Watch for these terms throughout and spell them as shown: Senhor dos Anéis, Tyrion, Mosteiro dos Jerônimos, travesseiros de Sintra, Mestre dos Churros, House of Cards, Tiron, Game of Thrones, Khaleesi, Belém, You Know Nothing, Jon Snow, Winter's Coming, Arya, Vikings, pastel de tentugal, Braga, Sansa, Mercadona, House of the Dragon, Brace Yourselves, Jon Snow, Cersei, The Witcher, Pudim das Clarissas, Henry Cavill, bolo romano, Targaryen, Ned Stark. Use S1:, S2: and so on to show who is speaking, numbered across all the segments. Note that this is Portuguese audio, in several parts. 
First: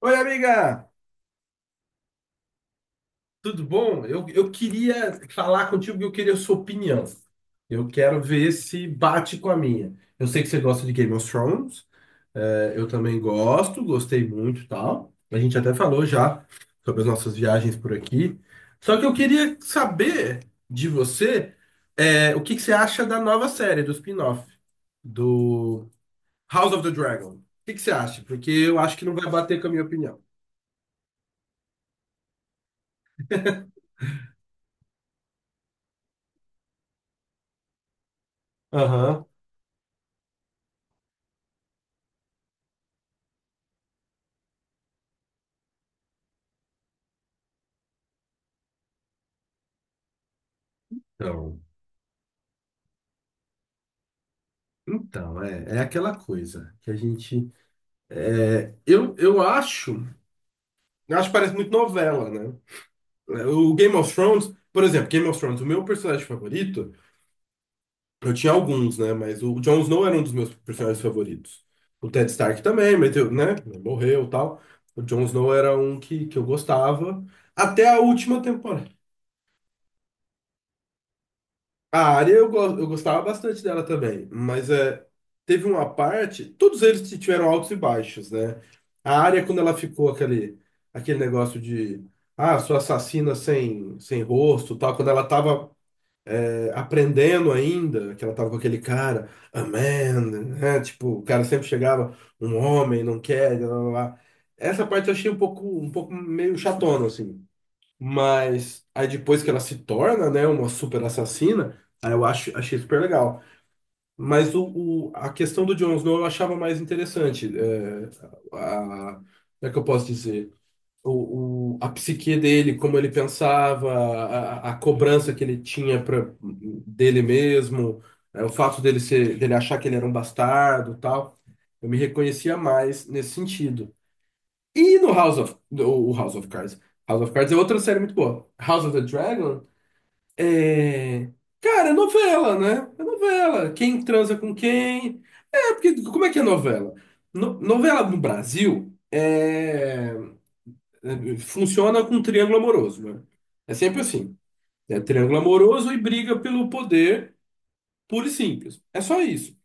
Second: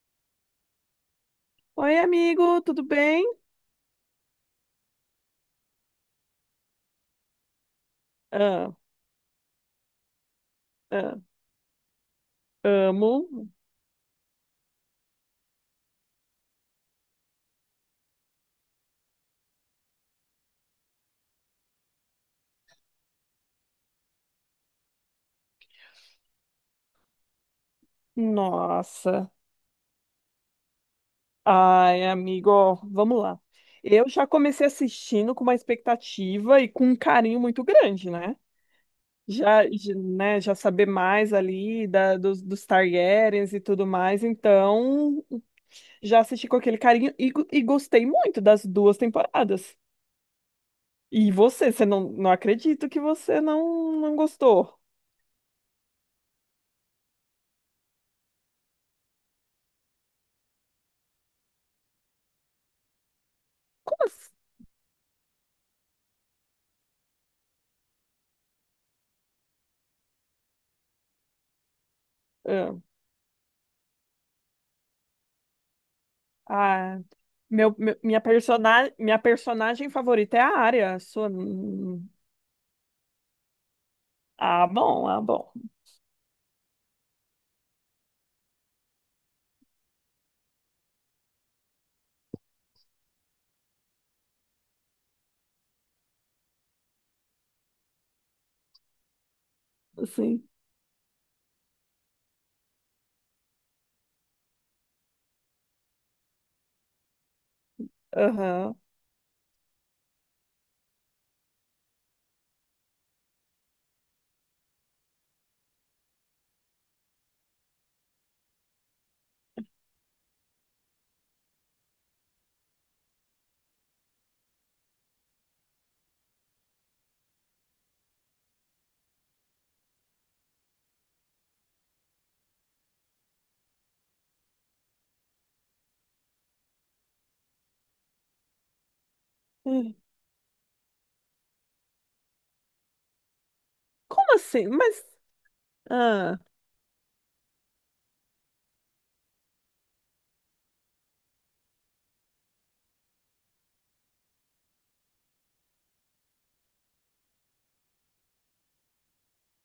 S1: Oi, amiga,
S2: Oi, amigo, tudo bem?
S1: tudo bom? Eu queria falar contigo que eu queria a sua opinião. Eu quero ver
S2: Ah,
S1: se bate com a minha. Eu sei que você gosta de Game
S2: ah,
S1: of Thrones, eu
S2: amo.
S1: também gosto, gostei muito e tal. A gente até falou já sobre as nossas viagens por aqui. Só que eu queria saber de você, o que que você acha da nova série, do spin-off, do House of the Dragon. O que que você acha? Porque eu acho que não vai
S2: Nossa.
S1: bater com a minha opinião.
S2: Ai, amigo, ó, vamos lá. Eu já comecei assistindo com uma expectativa e com um carinho muito grande, né?
S1: Aham.
S2: Já saber mais ali dos Targaryens e tudo mais, então já assisti com aquele carinho e gostei muito das duas temporadas. E você não acredito que você não gostou.
S1: Então, é aquela coisa que a gente. Eu acho. Eu acho que parece muito novela, né? O Game
S2: Como
S1: of
S2: assim?
S1: Thrones, por exemplo, Game of Thrones, o meu personagem favorito, eu tinha alguns, né? Mas o Jon Snow era um dos meus personagens favoritos. O Ted Stark também, meteu, né? Morreu e tal. O Jon Snow era um que eu
S2: Ah,
S1: gostava. Até a última temporada.
S2: minha personagem favorita é a Arya. A sua...
S1: A área eu gostava bastante dela também,
S2: ah,
S1: mas
S2: bom, ah, bom.
S1: teve uma parte, todos eles tiveram altos e baixos, né? A área, quando ela ficou aquele, negócio de, ah, sou assassina sem rosto, tal, quando ela tava aprendendo ainda, que ela tava com aquele cara, a man,
S2: Sim.
S1: né? Tipo, o cara sempre chegava, um homem, não quer, blá, blá, blá. Essa parte eu achei um pouco meio chatona, assim.
S2: Aham.
S1: Mas aí depois que ela se torna, né, uma super assassina, achei super legal. Mas a questão do Jon Snow eu achava mais interessante. Como é que eu posso dizer? A psique dele, como ele pensava, a cobrança que ele tinha pra, dele mesmo, o fato dele ser, dele achar que ele era um bastardo, e tal. Eu me reconhecia mais nesse sentido. E no House of, o House of Cards. House of Cards é outra série muito boa. House of the Dragon
S2: Hum,
S1: é. Cara, é novela, né? É novela. Quem
S2: como
S1: transa com
S2: assim? Mas...
S1: quem. É, porque como é que
S2: Ah,
S1: é novela? Novela no Brasil é... funciona com triângulo amoroso, né? É sempre assim. É triângulo amoroso e briga pelo poder, puro e simples. É só isso.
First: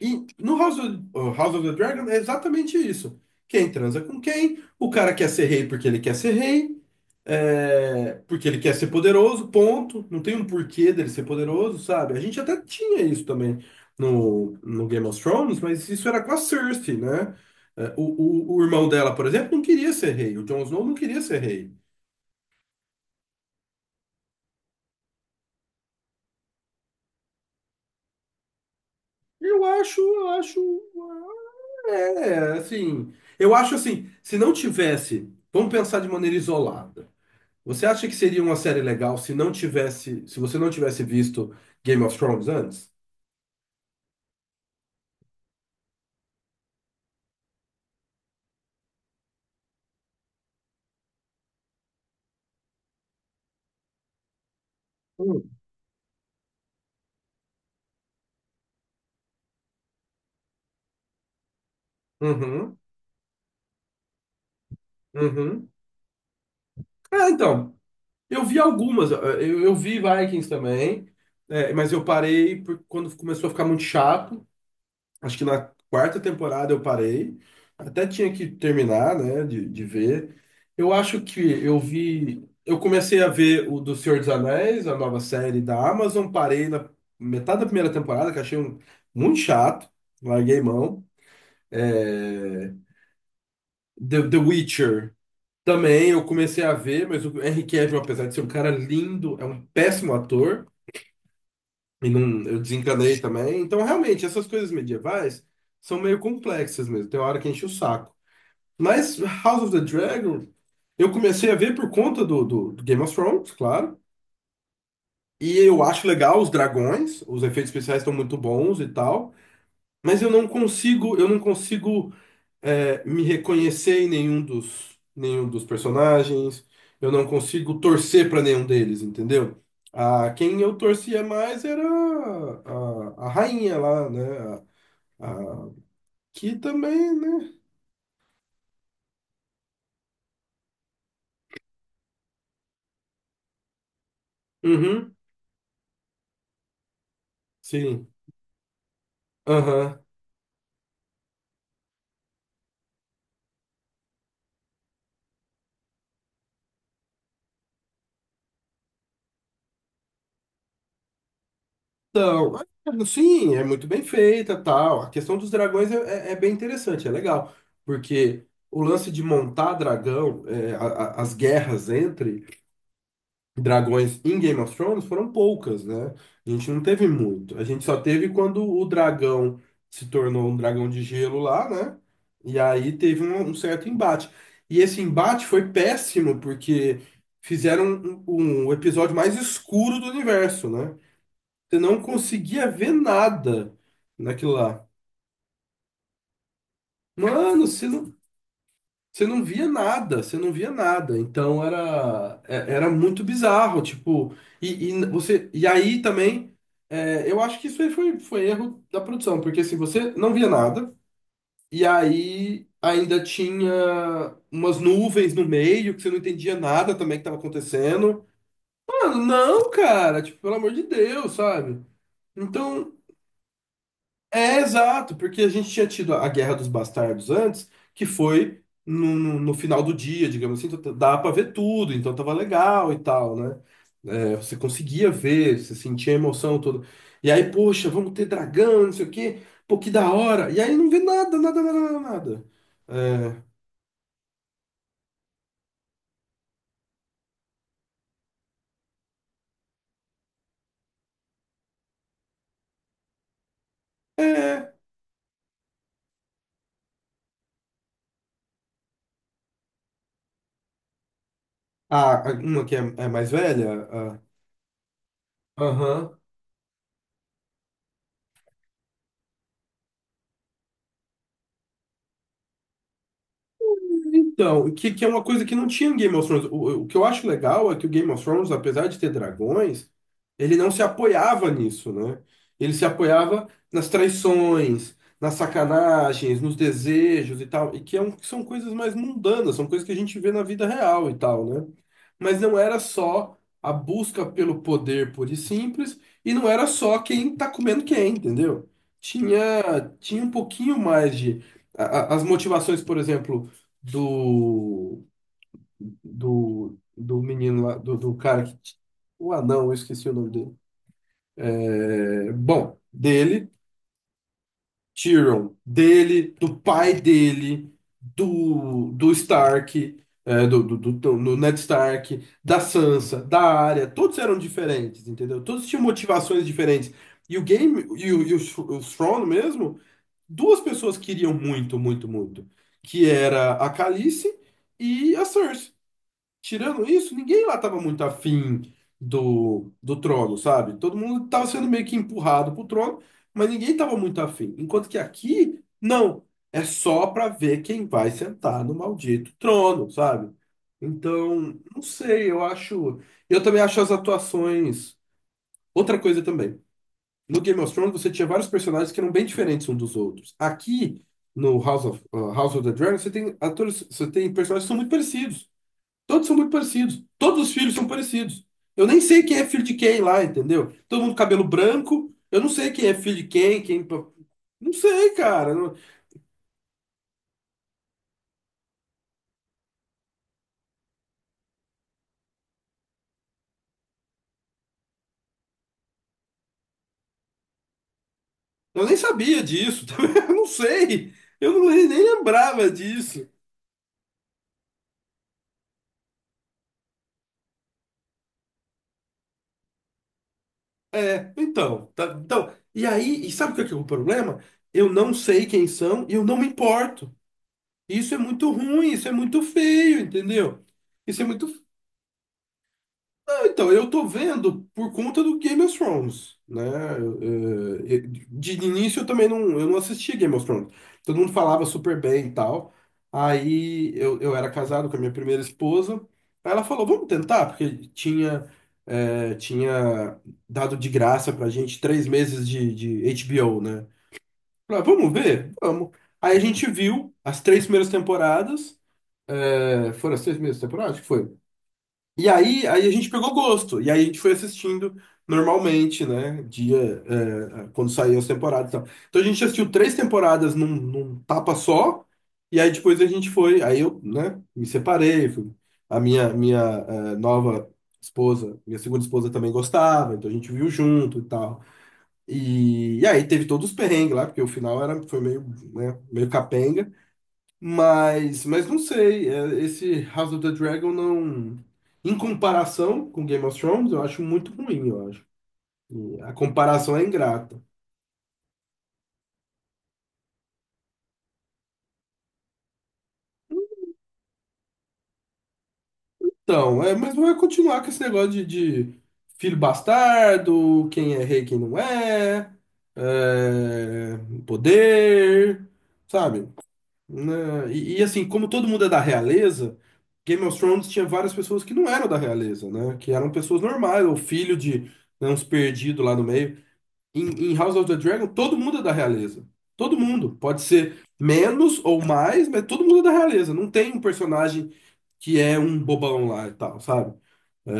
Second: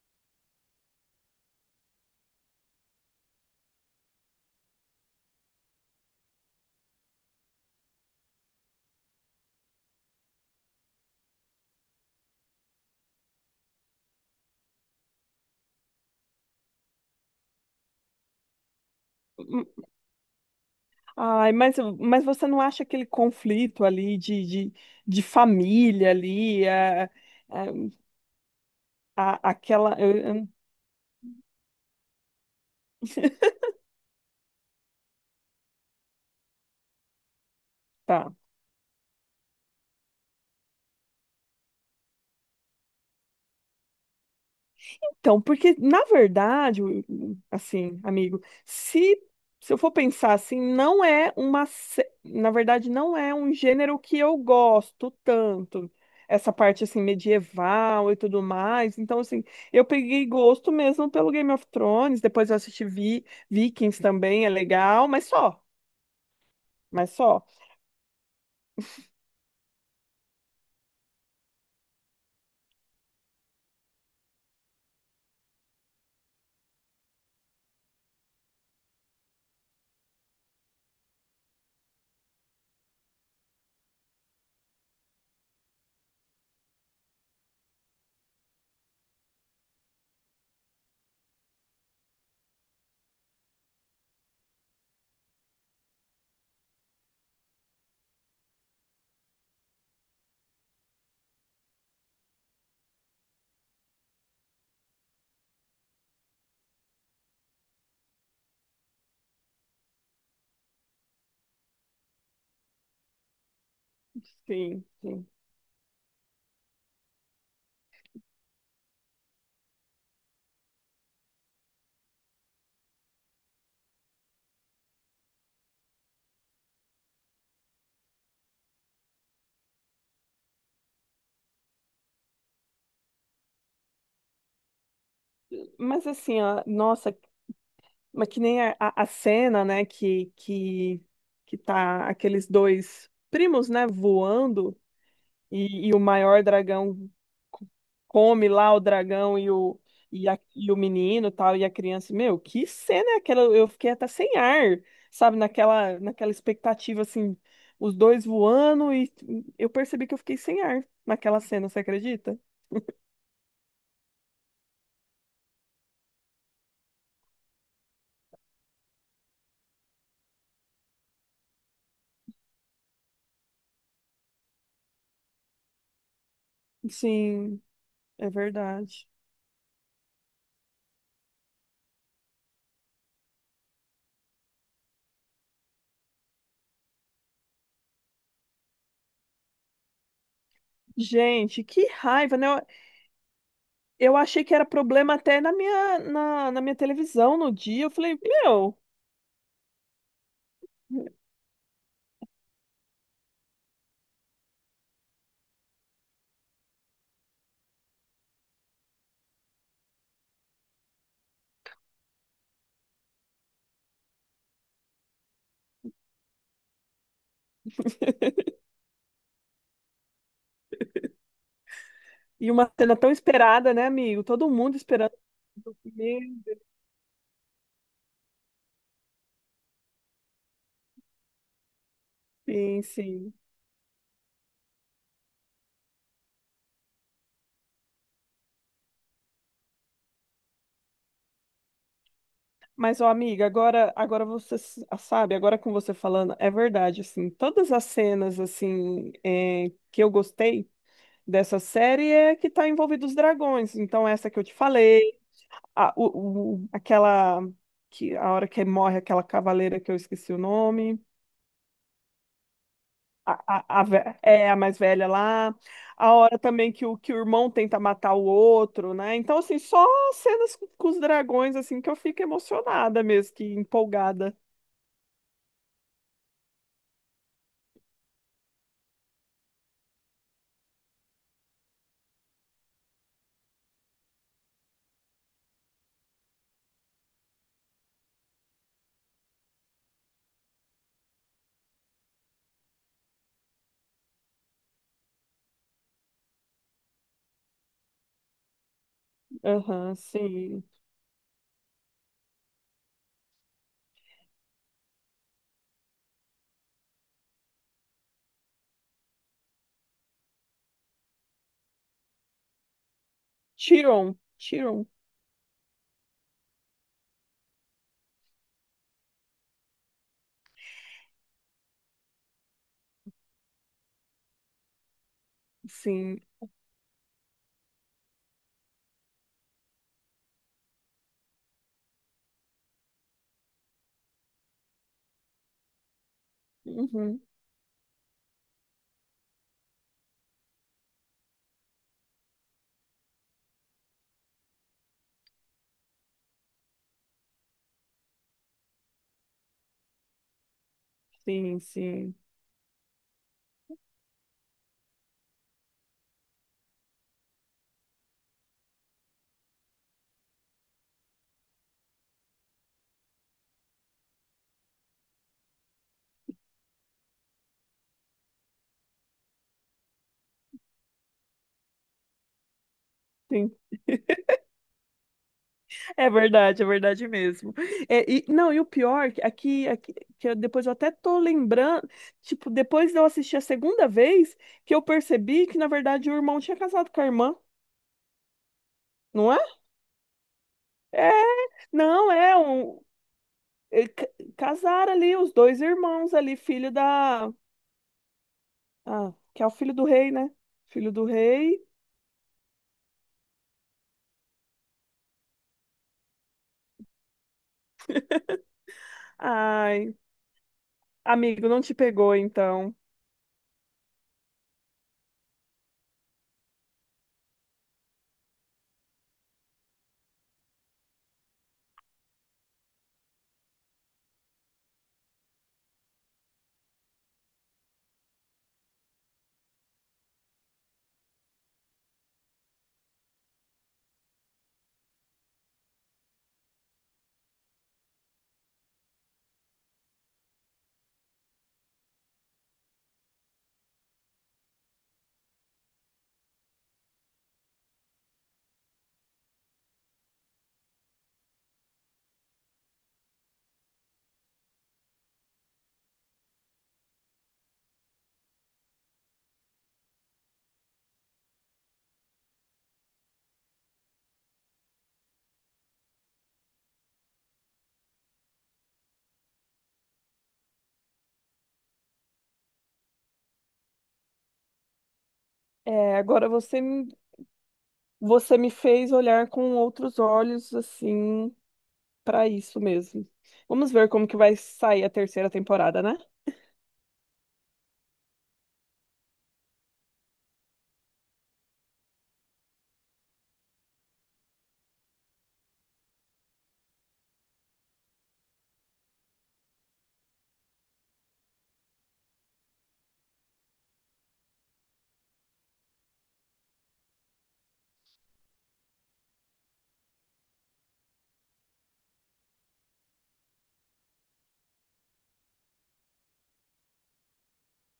S1: E no House of, oh, House of the Dragon é exatamente isso. Quem transa com quem, o cara quer ser rei porque ele quer ser rei, porque ele quer ser poderoso, ponto. Não tem um porquê dele ser poderoso, sabe? A gente até tinha isso também no Game of Thrones, mas isso era com a Cersei, né? É, o irmão dela, por exemplo, não
S2: hum,
S1: queria ser rei. O Jon Snow não queria ser
S2: ai,
S1: rei.
S2: mas você não acha aquele conflito ali de família ali? É, é, a,
S1: Eu
S2: aquela.
S1: acho, eu
S2: Eu-
S1: acho, é, assim, eu acho assim, se não tivesse, vamos pensar de maneira isolada. Você acha que
S2: Tá.
S1: seria uma série legal se não tivesse, se você não tivesse visto Game of Thrones antes?
S2: Então, porque, na verdade, assim, amigo, se eu for pensar assim, não é uma. Sé- na verdade, não é um gênero que eu gosto
S1: Hum.
S2: tanto. Essa parte, assim, medieval e tudo mais. Então, assim, eu peguei gosto mesmo pelo Game of Thrones. Depois eu
S1: Uhum,
S2: assisti Vikings também, é legal, mas só.
S1: uhum.
S2: Mas
S1: É,
S2: só.
S1: então, eu vi algumas, eu vi Vikings também, mas eu parei quando começou a ficar muito chato. Acho que na quarta temporada eu parei. Até tinha que terminar, né, de ver. Eu acho que eu vi. Eu comecei a ver o do Senhor dos Anéis, a nova série da Amazon. Parei na metade da primeira temporada, que achei muito chato. Larguei mão. É, The Witcher também eu comecei a ver, mas o Henry Cavill, apesar de ser um cara lindo, é um péssimo ator. E não, eu desencanei também. Então, realmente, essas coisas medievais são meio complexas mesmo. Tem hora que enche o saco. Mas House of the Dragon, eu comecei a ver por conta do Game of Thrones, claro.
S2: Sim, sim.
S1: E eu acho legal os dragões, os efeitos especiais estão muito bons e tal. Mas eu não consigo me reconhecer nenhum dos personagens. Eu não consigo torcer para nenhum deles, entendeu? A, quem eu torcia mais era a rainha lá, né? A, a-
S2: Mas, assim,
S1: que
S2: ó, nossa.
S1: também, né?
S2: Mas que nem a cena, né, que tá aqueles dois primos, né, voando
S1: Uhum,
S2: e o maior dragão co-
S1: sim.
S2: come lá o dragão e o,
S1: Aham.
S2: e, a- e o menino tal, e a criança. Meu, que cena é aquela? Eu fiquei até sem ar, sabe, naquela expectativa, assim, os dois voando e eu percebi que eu fiquei sem ar naquela cena, você acredita?
S1: Então, é, sim, é muito bem feita, tal. A questão dos dragões é bem interessante, é legal, porque o lance de montar dragão, é, as guerras entre dragões em Game of Thrones foram poucas, né? A gente não teve muito.
S2: Sim,
S1: A gente só teve
S2: é
S1: quando o
S2: verdade.
S1: dragão se tornou um dragão de gelo lá, né? E aí teve um certo embate. E esse embate foi péssimo, porque fizeram um episódio mais escuro do universo, né?
S2: Gente,
S1: Você
S2: que
S1: não
S2: raiva, né?
S1: conseguia ver nada
S2: Eu achei
S1: naquilo
S2: que era
S1: lá.
S2: problema até na minha televisão no
S1: Mano,
S2: dia. Eu falei, meu...
S1: você não via nada, você não via nada. Então era, era muito bizarro, tipo, você, e aí também, eu acho que isso aí foi, foi erro da produção, porque assim, você não via nada, e aí ainda tinha umas nuvens no meio, que você não entendia nada também que estava acontecendo. Mano, não, cara, tipo, pelo amor de Deus, sabe?
S2: E uma
S1: Então,
S2: cena tão esperada, né, amigo? Todo
S1: é,
S2: mundo esperando.
S1: exato, porque a gente
S2: Meu,
S1: tinha tido a Guerra dos Bastardos antes, que foi no final do dia, digamos assim, então dá pra ver tudo, então tava
S2: sim,
S1: legal e
S2: sim.
S1: tal, né? É, você conseguia ver, você sentia a emoção toda. E aí, poxa, vamos ter dragão, não sei o quê, pô, que da hora. E aí não vê nada, nada, nada, nada, nada.
S2: Mas, ó, amiga, agora você sabe, agora com você falando, é verdade, assim, todas as cenas, assim, é, que eu gostei dessa série é que tá envolvido os dragões. Então,
S1: É,
S2: essa que eu te
S1: é.
S2: falei, aquela, que, a hora que morre aquela cavaleira que eu esqueci o nome.
S1: Uma que é mais velha,
S2: É a mais velha lá,
S1: aham,
S2: a hora também que o irmão tenta matar o outro, né? Então, assim, só cenas com os dragões, assim, que eu fico emocionada mesmo, que empolgada.
S1: então, que é uma coisa que não tinha em Game of Thrones. O que eu acho legal é que o Game of Thrones, apesar de ter dragões, ele não se apoiava nisso, né? Ele se apoiava nas traições, nas sacanagens, nos desejos e tal, e que é que são coisas mais mundanas, são coisas que a gente vê na vida real e tal, né? Mas não era só a busca pelo poder pura e simples, e não era só quem tá comendo quem, entendeu? Tinha,
S2: Aham,
S1: tinha um
S2: sim.
S1: pouquinho mais de. a- as motivações, por exemplo do, do menino lá, do cara que. O anão, eu esqueci o nome dele. É, bom, dele,
S2: Tiron,
S1: Tyrion, dele, do pai dele, do, do Stark, do Ned Stark, da Sansa, da Arya, todos eram diferentes, entendeu? Todos tinham
S2: sim.
S1: motivações diferentes. E o game, e o, Sh- o Thrawn mesmo, duas pessoas queriam muito, muito, muito, que era a Khaleesi e a Cersei. Tirando isso,
S2: Uhum,
S1: ninguém lá estava muito afim do trono, sabe? Todo mundo estava sendo meio que empurrado pro trono, mas ninguém estava muito afim. Enquanto que aqui, não. É só para ver quem vai sentar no maldito trono, sabe? Então,
S2: sim,
S1: não
S2: sim,
S1: sei, eu acho. Eu também acho as atuações. Outra coisa também. No Game of Thrones você tinha vários personagens que eram bem diferentes uns dos outros. Aqui, no House of the Dragon, você tem atores, você tem personagens que são muito parecidos. Todos são muito parecidos. Todos os filhos são parecidos. Eu nem sei quem é filho de quem lá, entendeu? Todo mundo com cabelo branco. Eu não sei quem é filho de
S2: sim.
S1: quem, quem. Não sei, cara.
S2: É verdade mesmo. É, e, não, e o pior, que aqui, depois eu até tô lembrando, tipo, depois de eu assistir a segunda vez, que eu percebi que, na verdade, o irmão tinha casado com a irmã,
S1: Eu nem
S2: não é?
S1: sabia disso. Também eu não
S2: É,
S1: sei. Eu nem
S2: não, é
S1: lembrava
S2: um...
S1: disso.
S2: ele ca- Casaram ali os dois irmãos ali, filho da... Ah, que é o filho do rei, né? Filho do
S1: É,
S2: rei.
S1: então, então. E aí, e sabe o que é o problema? Eu não sei quem são e eu não me importo. Isso é muito ruim, isso é muito
S2: Ai,
S1: feio, entendeu? Isso é muito.
S2: amigo, não te pegou, então.
S1: Então, eu tô vendo por conta do Game of Thrones, né? Eh, De início eu também não, eu não assistia Game of Thrones. Todo mundo falava super bem e tal. Aí eu era casado com a minha primeira esposa. Aí ela falou, vamos tentar, porque tinha dado de graça pra gente 3 meses de HBO, né? Falei, "Ah, vamos ver? Vamos. Aí a gente viu as três primeiras temporadas. Foram as três primeiras temporadas? Acho que foi. E aí a gente pegou gosto, e aí a gente foi assistindo normalmente, né? Dia, quando saíam as temporadas e tal. Então a gente assistiu três temporadas num tapa só, e aí depois a gente foi, aí eu, né, me separei, a minha, minha, é, nova esposa, minha segunda esposa também gostava, então a gente viu junto e tal. E aí teve todos os perrengues lá, porque o final era, foi meio, né, meio capenga. Mas não sei, esse House of the Dragon não. Em comparação com Game of Thrones, eu acho muito ruim, eu acho.
S2: É,
S1: E
S2: agora
S1: a
S2: você,
S1: comparação é ingrata.
S2: você me fez olhar com outros olhos, assim... Pra isso mesmo. Vamos ver como que vai sair a terceira temporada, né?
S1: Então, é, mas vai continuar com esse negócio de filho bastardo, quem é rei, quem não é, é, poder, sabe? Né? E assim, como todo mundo é da realeza, Game of Thrones tinha várias pessoas que não eram da realeza, né? Que eram pessoas normais, ou filho de né, uns perdidos lá no meio. Em House of the Dragon, todo mundo é da realeza. Todo mundo. Pode ser menos ou mais, mas todo mundo é da realeza. Não tem um personagem que é um bobão lá e tal, sabe? É,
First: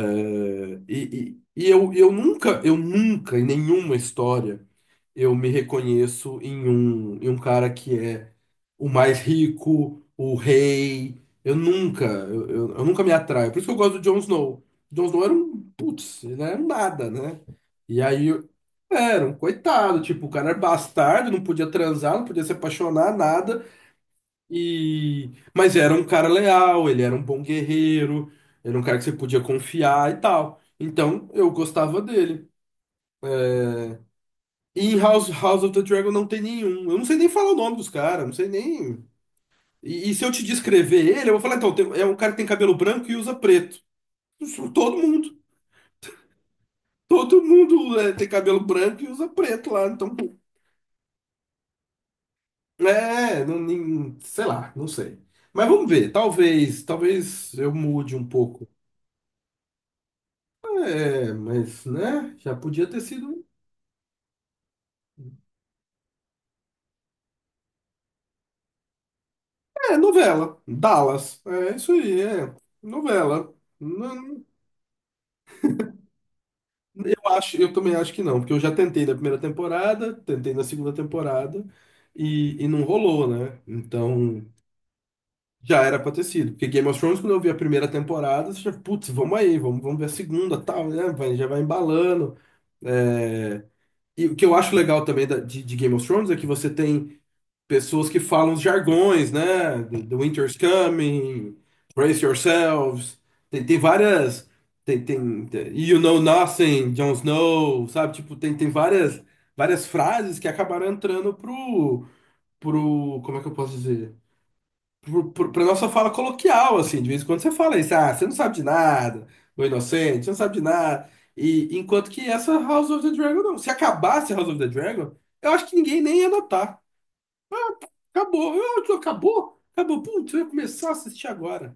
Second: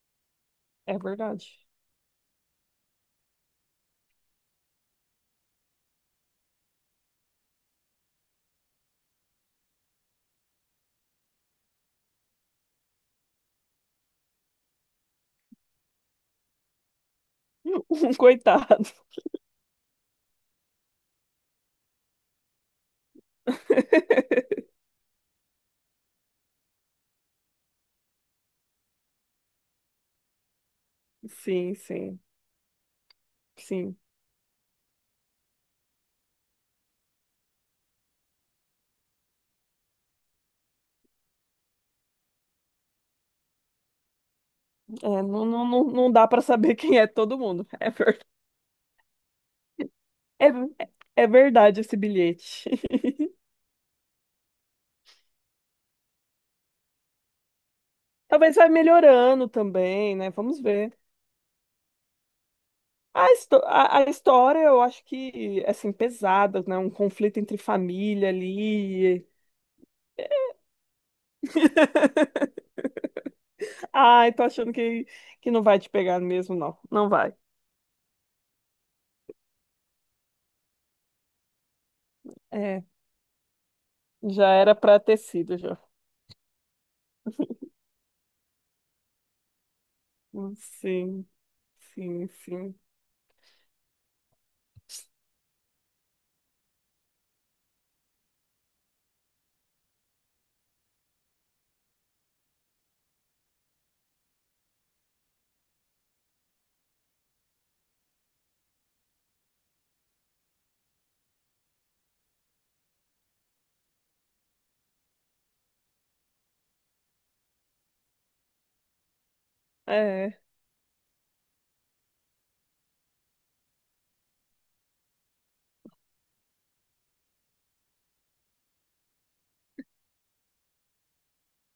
S2: É
S1: e,
S2: verdade.
S1: e, e eu, eu nunca, eu nunca, em nenhuma história eu me reconheço em um cara que é o mais rico, o rei. Eu nunca, eu nunca me atraio. Por isso que eu gosto do Jon Snow. Jon Snow era um, putz, ele era um nada, né? E
S2: Um
S1: aí,
S2: coitado.
S1: era um coitado, tipo, o cara era bastardo, não podia transar, não podia se apaixonar, nada. E... Mas era um cara leal, ele era um bom guerreiro, era um cara que você podia confiar e tal. Então, eu
S2: Sim,
S1: gostava
S2: sim,
S1: dele.
S2: sim.
S1: E House of the Dragon não tem nenhum. Eu não sei nem falar o nome dos caras, não sei nem. E se eu te descrever ele, eu vou falar, então, é um cara que tem cabelo branco e usa preto. Isso, todo
S2: É,
S1: mundo.
S2: não, não dá pra saber quem é todo
S1: Todo
S2: mundo. É,
S1: mundo é,
S2: verdade.
S1: tem cabelo branco e usa preto lá. Então, pô,
S2: É, é verdade esse bilhete.
S1: é, não, sei lá, não sei. Mas vamos ver, talvez, talvez eu mude um
S2: Talvez
S1: pouco.
S2: vai melhorando também, né? Vamos ver.
S1: É, mas, né, já podia ter sido.
S2: A história, eu acho que, assim, pesada, né? Um conflito entre família ali.
S1: É, novela. Dallas. É isso aí, é. Novela.
S2: Ai, tô
S1: Não-
S2: achando que não vai te pegar mesmo, não. Não
S1: Eu
S2: vai.
S1: acho, eu também acho que não, porque eu já tentei na primeira temporada, tentei na segunda temporada e não
S2: É,
S1: rolou, né? Então
S2: já era pra ter sido, já.
S1: já era pra ter sido. Porque Game of Thrones, quando eu vi a primeira temporada, você já, putz, vamos aí, vamos, vamos ver a segunda, tal, né?
S2: Sim,
S1: Vai, já vai
S2: sim,
S1: embalando.
S2: sim.
S1: É, e o que eu acho legal também de Game of Thrones é que você tem pessoas que falam os jargões, né? Do the Winter's Coming, Brace Yourselves. Tem, tem várias. You Know Nothing, Jon Snow, sabe? Tipo, tem, tem várias, várias frases que acabaram entrando pro. Como é que eu posso dizer? Pra nossa fala coloquial, assim. De vez em quando você fala isso, ah, você não sabe de nada, o inocente, você não
S2: É.
S1: sabe de nada. E enquanto que essa House of the Dragon não. Se acabasse House of the Dragon, eu acho que ninguém nem ia notar. Acabou, eu, tu acabou, acabou, putz, eu ia começar a assistir agora.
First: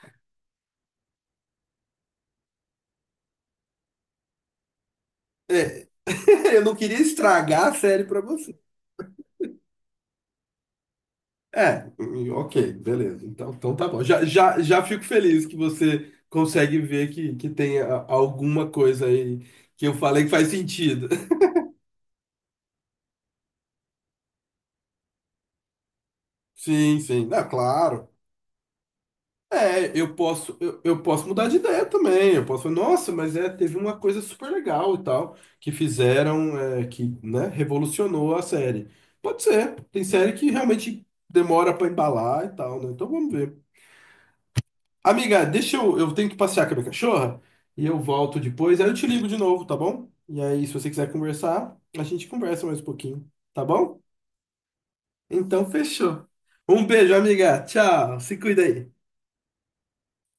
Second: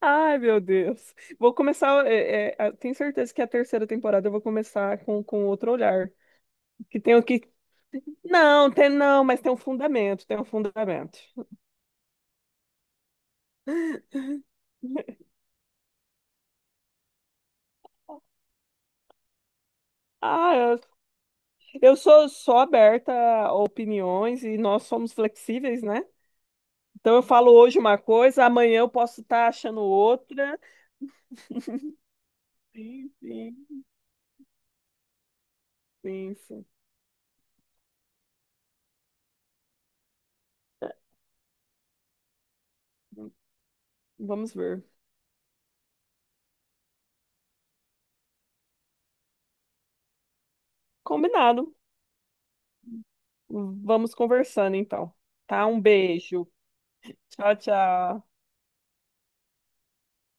S2: Ai, meu Deus. Vou começar. Tenho certeza que a terceira temporada eu vou começar com outro
S1: É,
S2: olhar.
S1: eu não queria
S2: Que tem o que.
S1: estragar a série pra você.
S2: Não, tem não, mas tem um fundamento, tem um fundamento.
S1: É, ok, beleza. Então, então tá bom. Já, já, já fico feliz que você consegue ver que tem alguma coisa aí que eu falei que faz
S2: Ah, eu,
S1: sentido.
S2: eu sou, sou aberta a opiniões e nós somos flexíveis, né?
S1: Sim,
S2: Então eu
S1: sim. Ah,
S2: falo hoje uma
S1: claro.
S2: coisa, amanhã eu posso estar achando
S1: É,
S2: outra.
S1: eu posso mudar de ideia também. Eu posso falar, nossa,
S2: Sim,
S1: mas é,
S2: sim,
S1: teve uma coisa super legal e tal, que
S2: sim,
S1: fizeram,
S2: sim.
S1: é, que, né, revolucionou a série. Pode ser, tem série que
S2: É,
S1: realmente demora pra embalar e tal, né? Então vamos ver.
S2: vamos ver.
S1: Amiga, deixa eu tenho que passear com a minha cachorra e eu volto depois, aí eu te ligo de novo, tá bom? E aí, se você quiser conversar,
S2: Combinado.
S1: a gente conversa mais um pouquinho, tá bom?
S2: Vamos conversando então. Tá?
S1: Então
S2: Um
S1: fechou.
S2: beijo.
S1: Um beijo,
S2: Tchau,
S1: amiga. Tchau.
S2: tchau.
S1: Se cuida aí.